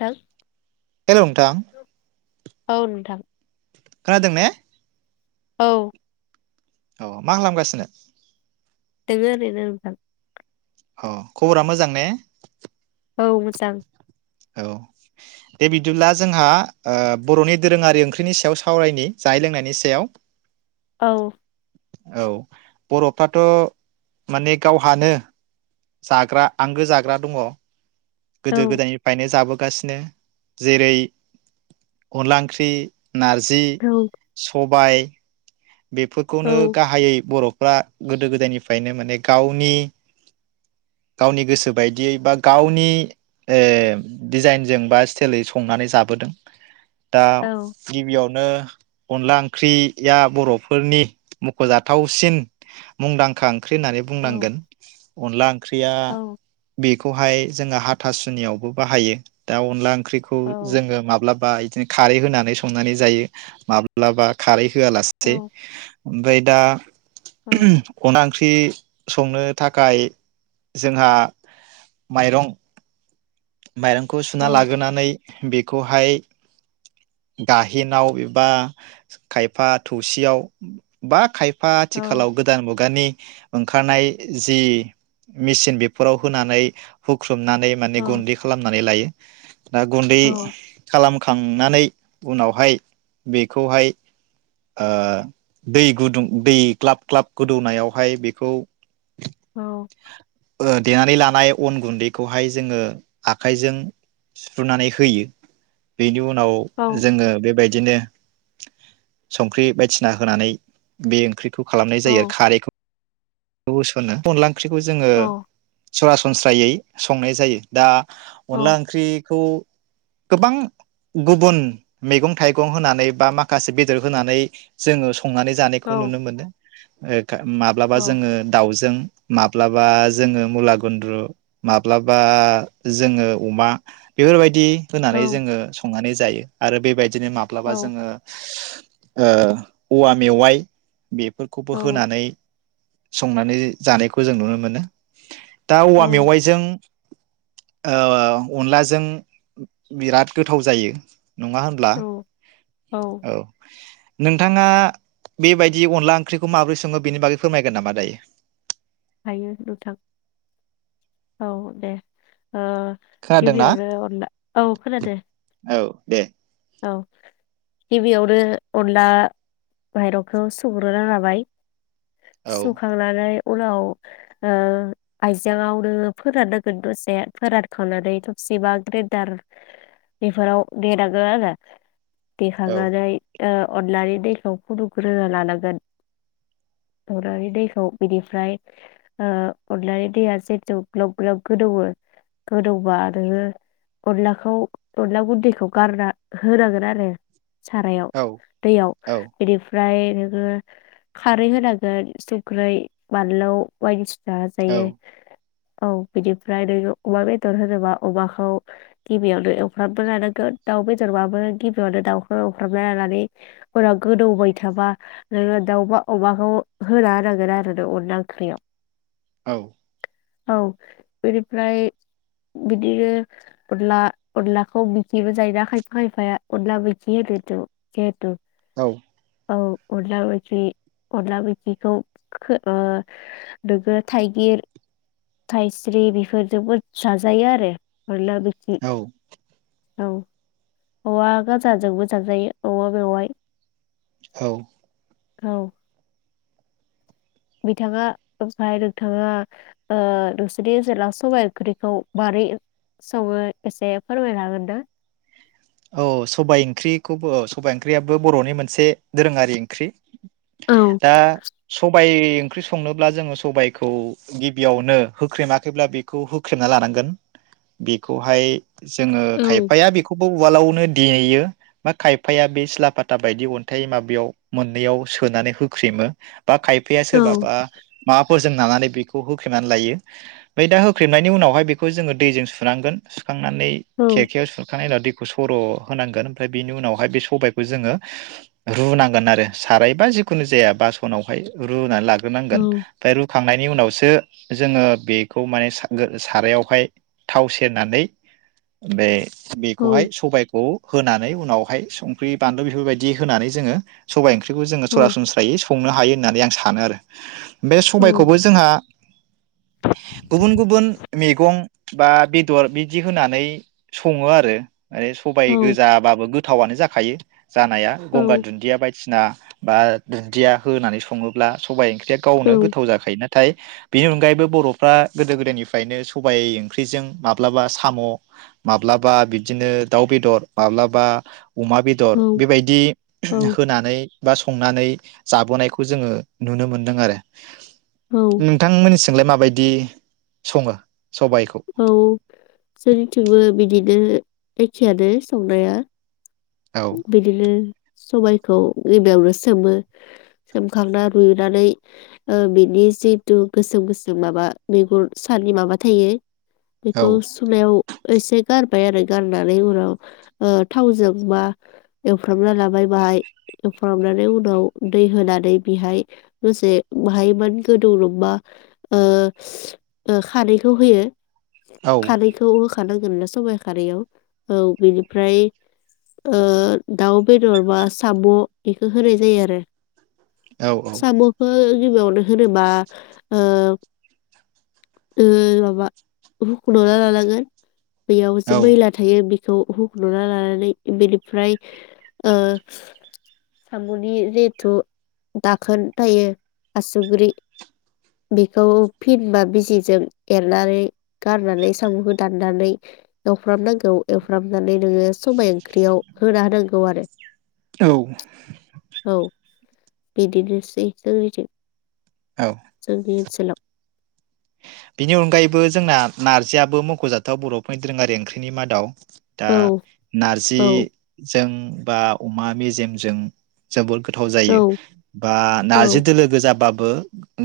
थां हेल' नोंथां औ नोंथां खोनादों ने औ औ मा खालामगासिनो दोङो आरैनो अ खबरा मोजां ने औ मोजां औ दे बिदिब्ला जोंहा ओ बर'नि दोरोङारि ओंख्रिनि सायाव सावरायनि जानाय लोंनायनि सायाव औ औ बर'फ्राथ' माने गावहानो जाग्रा आंगो जाग्रा दङ औ गोदो गोदायनिफ्रायनो जाबो गासिनो जेरै अनला ओंख्रि नारजि औ सब बाय औ बेफोरखौनो गाहायै बर फ्रा गोदो गोदायनिफ्रायनो माने गावनि गावनि गोसो बायदियै बा गावनि ओ डिजाइनजों बा स्टेलै संनानै जाबोदों। दा औ गिबियाव नो अनला ओंख्रिया बर'फोरनि मुख'जाथावसिन मुंदांखा। ओंख्रि होननानै औ बुंनांगोन अनला ओंख्रिया औ बे खौहाय जोङो हाथासुनिआवबो बाहायो दा अनला ओंख्रि ओंख्रिखौ औ जोङो माब्लाबा बिदिनो खारै होनानै संनानै जायो माब्लाबा खारै होआलासे औ ओमफ्राय दा औ [unintelligible] ओंख्रि संनो थाखाय जोंहा माइरं माइरंखौ सुना लागोनानै बेखौहाय गाइहेनाव एबा खायफा थौसियाव बा खायफा औ आथिखालाव गोदान मुगानि ओंखारनाय जि मेचिन बेफोराव होनानै हुखु मनानै माने औ गुन्दै खालामनानै लायो। दा गुन्दै औ खालाम खांनानै उनावहाय बेखौहाय ओ दै गुदुं दै ग्लाब ग्लाब गोदौनायावहाय बेखौ आरो ओ देनानै लानाय अन गुन्दैखौहाय जोङो आखाइजों सुफ्रुनानै होयो बेनि उनाव औ आव जोङो बेबायदि बिदिनो संख्रि बायदिसिना होनानै बे ओंख्रि खौ खालामनाय जायो खारैखौ होसनो अनला ओंख्रिखौ जोङो सरासनस्रा सनस्रायै संनाय जायो दा अनला ओंख्रिखौ गोबां गुबुन मैगं थाइगं होनानै बा माखासे बेदर होनानै जोङो संनानै जानायखौ नुनो मोनो माब्लाबा जोङो दाउजों माब्लाबा जोङो मुला गुन्द्रु माब्लाबा जोङो अमा बेफोरबायदि होनोनानै जोङो संनानै जायो आरो बेबायदि बिदिनो माब्लाबा जोङो औवा मेवाइ बेफोरखौबो होनानै संनानै जानायखौ जों नुनो मोनो दा औवा मेवाइजों अनलाजों बिराद गोथाव जायो नङा औ होनब्ला औ नोंथाङा बेबायदि अनला ओंख्रिखौ माबोरै सङो बेनि बागै फोरमायगोन नामा दायो हायो नोंथां औ दे खोनादोंना गिबियावनो अनला औ खोनादों औ दे औ गिबियावनो अनला माइरंखौ सुग्रोना लाबाय औ सुखांनानै उनाव ओ आइजांआव नो फोराननांगोन दसे फोरानखांनानै थबसिबा ग्रेदार बेफोराव दे [unintelligible] देखांनानै ओ अनलानि दैखौ फुदुंग्रोना लानांगोन अनलानि दैखौ बिनिफ्राय ओ अनलानि दैया जेत ग्लब ग्लब गोदौवो गोदौबा नोङो अनलाखौ अनला गुन्दैखौ गारना होनांगोन आरो सारायाव औ दैयाव औ बिनि ओमफ्राय नोङो खारै होनांगोन सुंख्रै बानलौ बाय औ जाजायो औ बिनिफ्राय नोङो अमा बेदर होनोबा अमाखौ गिबियावनो एवफ्रामनो लानांगोन दाउ बेदरबाबो गिबियावनो दाउखौ एवफ्रामना लानानै उनाव गोदौबाय थाबा नोङो दाउ अमाखौ होना होनांगोन आरो नों अनला ओंख्रियाव औ औ बेनिफ्राय बिदिनो अनला अनलाखौ बिदिबो जायोना खायफा खायफाया अनब्ला मोखि होदोथ' जिहेथु औ औ अनला मैख्रि अनला मैखिखौ नोङो थाइगिर थाइस्रि बेफोरजोंबो जाजायो आरो अनला मैखि औ औ औवा गाजाजोंबो जांजायो औवा मेवाय औ औ बिथाङा ओमफ्राय नोंथाङा ओ नोंसोरनि ओनसोलाव सबाय ओख्रिखौ मोरै सङो एसे फोरमायनो हागोन ना? औ सबाइ ओंख्रिखौबो औ सबाइ ओंख्रियाबो बर'नि मोनसे दोरोङारि ओंख्रि। औ दा सबाइ बे ओंख्रि संनोब्ला जोङो सबायखौ गिबियावनो होख्रेमाखैब्ला बेखौ होख्रेमना लानांगोन बेखौहाय जोङो औ खायफाया बेखौ उवालावनो देयो बा खायफाया बे सिला फाता बायदि अन्थाइ माबायाव मोननैयाव सोनानै होख्रेमो। बा खायफाया औ सोरबाबा माबाफोरजों नानानै बेखौ खौ होख्रेमनानै लायो ओमफ्राय दा होख्रेमनायनि उनावहाय बेखौ जोङो दैजों सुनांगोन सुखांनानै औ खेरखायाव सुखांनाय उनाव दै सर‌ होनांगोन ओमफ्राय बेनि उनाव बे सबाइखौ जोङो रुनांगोन आरो साराय बा जेखुनुजाया बासनावहाय रुनानै लाग्रो औ नांगोन ओमफ्राय रुखांनायनि उनावसो जोङो बेखौ माने सारायावहाय थाव सेरनानै बे औ हाय सबायखौ होनानै उनावहाय संख्रि बानलु बेफोरबायदि होनानै जोङो सबाय ओंख्रि ख्रिखौ जो औ सरासनस्रायै संनो हायो होननानै आं सानो आरो बे औ सबायखौबो जोंहा गुबुन गुबुन मैगं बा बेदर बिदि होनानै सङो आरो सबाय औ गोजाबाबो गोथावआनो जाखायो थायो जानाया औ गंगार दुन्दिया बायदिसिना बा दुन्दिया होनानै सङोब्ला सबायाइ ओंख्रि गावनो गोथाव जाखायो नाथाय बेनि अनगायैबो बर'फ्रा गोदो गोदायनिफ्रायनो सबाइ ओंख्रिजों माब्लाबा साम' माब्लाबा बिदिनो दाउ बेदर माब्लाबा अमा बेदर औ बेबायदि औ होनानै बा संनानै जाबोनायखौ जोङो नुनो मोनदों आरो औ नोंथांमोननिसिम नोंलाय माबायदि सङो सबायखौ औ जोंनिथिंबो बिदिनो एखेयानो संनाया औ बिदिनो सबाइखौ गिबियावनो सोमो सोमखांना रुइनानै बिनि जिथु गोसोम गोसोम माबा मैगन सानि माबा थायो बेखौ सुनायाव एसे गार बाय आरो गाननानै उनाव थावजों बा एवफ्रामना लाबाय बाहाय एवफ्रामनानै उनाव दै होनानै बेहाय दसे बाहाय मान गोदौदोंबा खारैखौ होयो औ खारैखौ नांगोन ना सबाइ खारैयाव औ बिनिफ्राय दाउ बेदर बा साम' बेखौ होनाय जायो आरो औ साम'खौ गिबियावनो होनोबा ओ ओमाबा रुख'ना लानांगोन बेयाव जे औ मैला थायो बेखौ औ [unintelligible] लानानै बेनिफ्राय ओ साम'नि जेथु दाखोन थायो आसुग्रि बेखौ फिनबा बिजिजों एरनानै गारनानै साम'खौ दाननानै एवफ्रामनांगौ एवफ्रामनानै नोङो सबाइ ओंख्रियाव होना होदों गौ आरो औ औ बिदिनोसै जोंनिथि औ जोंनि ओनसोलाव बिनि अनगायैबो जोंना नारजियाबो मख'जाथाव बर'फोरनि दोरोङारि ओंख्रिनि मादाव दा औ औ नारजिजों बा अमा मेजेमजों जोबोर गो थाव औ जायो बा नारजि औ दोलो गोजाबा बो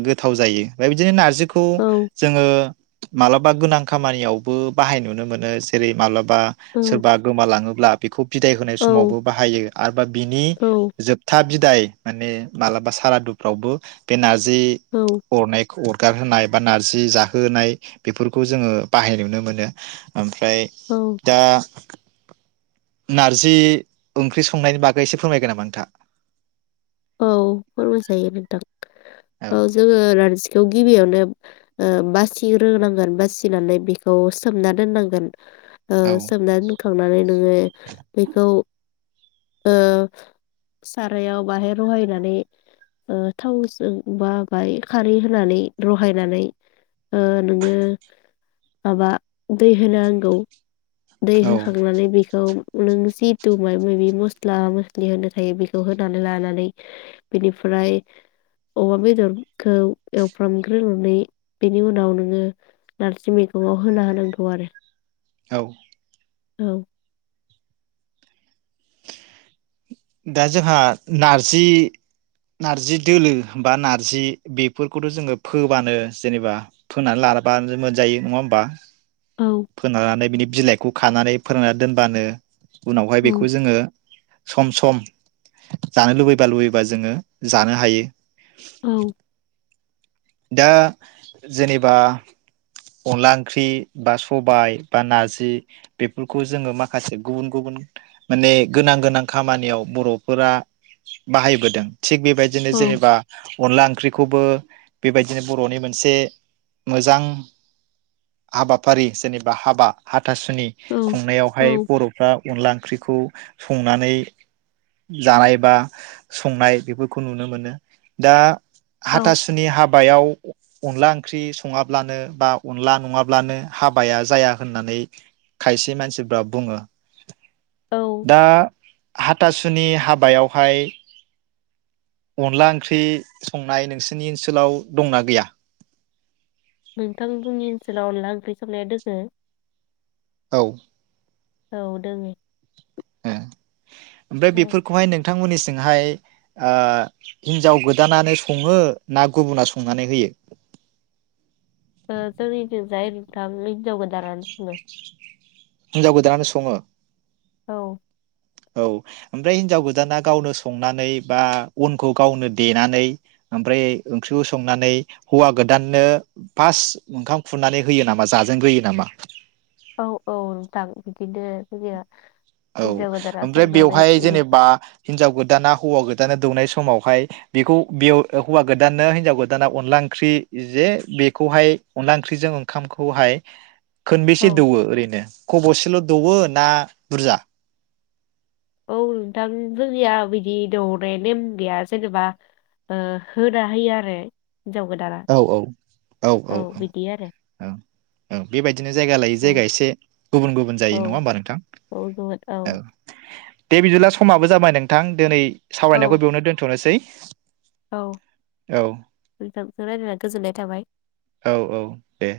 गोथाव जायो फाय बिदिनो नार जिखौ औ ओ मालाबा गोनां खामानियावबो बाहाय नुनो मोनो जेरै माला बा औ सोरबा गोमालाङो ब्ला बेखौ बिदाय होनाय औ समावबो बाहायो आरोबा बिनि औ जोबथा बि दाय माने मालाबा सारादुफ्रावबो बे नार जि औ अरनाय अरगार होनाय बा नार जि जाहोनाय बेफोरखौ जोङो बाहाय नुनो मोनो ओम फ्राय औ दा नारजि ओंख्रि संनायनि बागै एसे फोरमायगोन नामा नोंथाङा औ फोरमाय जायो नोंथां औ जोङो नारजिखौ गिबियावनो ओ बासिग्रो नांगोन बासिनानै बेखौ सोमना दोननांगोन। ओ औ सोमना दोनखांनानै नोङो बेखौ ओ सारायाव बाहेर रहायनानै ओ थावजों बा बाय खारै होनानै रहायनानै ओ नोङो माबा दै होनांगौ। दै औ होखांनानै बेखौ नों जिथु मायबा माबि मस्ला मस्लि होनो थायो बेखौ होनानै लानानै बेनिफ्राय अमा बेदरखौ एवफ्रामग्रोनानै बेनि उनाव नोङो नारजि मैगंआव होना होनांगौ आरो औ औ दा जोंहा नारजि नारजि दोलो बा नार्जि बेफोरखौथ' जोङो फोबानो जेनेबा फोनानै लाबानो मोनजायो नङा होमबा? औ फोना लानानै बिनि बिलाइखौ खानानै फोराना दोनबानो उनावहाय बिख' औ ङो सम सम जानो लुबैबा लुबैबा जोङो जानो हायो। औ दा जेनेबा अनला ओंख्रि बा सबाय बा नारजि बेफोरखौ जोङो माखासे गुबुन गुबुन माने गोनां गोनां खामानियाव बर'फोरा बाहायबोदों। थिग बेबायदिनो औ जेनेबा अनला ओंख्रिखौ खौबो बेबायदिनो बर'नि मोनसे मोजां हाबाफारि जेनेबा हाबा हा हाथासुनि औ औ खुंनायावहाय बर'फ्रा अनला ओंख्रिखौ संनानै जानाय बा संनाय बेफोरखौ नुनो मोनो दा औ हाथासुनि हाबायाव अनला ओंख्रि संङाब्लानो बा अनला नङाब्लानो हाबाया जाया होननानै खायसे मानसिफोरा बुङो औ दा हाथासुनि हाबायावहाय अनला ओंख्रि संनाय नोंसोरनि ओनसोलाव दंना गैया? नोंथां जोंनि ओनसोलाव अनला ओंख्रि संनाया दोङो। औ औ दोङो ओमफ्राय औ बेफोरखौहाय नोंथांमोननिसिम थिंहाय ओ हिजाव ओ गोदानानो सङो ना गुबुना संनानै होयो। ओ जोंनिजाय नोंथां हिनजाव गोदानानो सङो। हिनजाव गोदानानो सङो औ औ ओमफ्राय हिनजाव गोदाना गावनो संनानै बा अनखौ गावनो देनानै ओमफ्राय ओंख्रिखौ संनानै हौवा गोदाननो फार्स्ट ओंखाम खुरनानै होयो नामा जाजेनग्रोयो नामा? औ औ नोंथां बिदिनो होयो औ ओमफ्राय बेवहाय जेनेबा हिनजाव गोदाना हौवा गोदाना दौनाय समावहाय बेखौ बेयाव हौवा गोदाननो हिनजाव गोदाना अनला ओंख्रि जे बेखौहाय अनला ओंख्रिजों ओंखामखौहाय खोनबेसे औ दौवो ओरैनो खब'सेल' दौवो ना बुरजा औ नोंथां जोंनिया बिदि दौनाय नेम गैया जेनेबा होना होयो आरो गोदाना औ औ औ औ औ बिदि आरो औ औ बेबायदिनो जायगा लायै औ जायगा एसे गुबुन गुबुन जायै औ नङा होमबा नोंथां औ गुबुन औ दे बिदिला समाबो जाबाय नोंथां दिनै औ सावरायनायखौ बेयावनो दोनथ'नोसै औ औ नोंथांजों रायलायनानै गोजोननाय थाबाय औ औ दे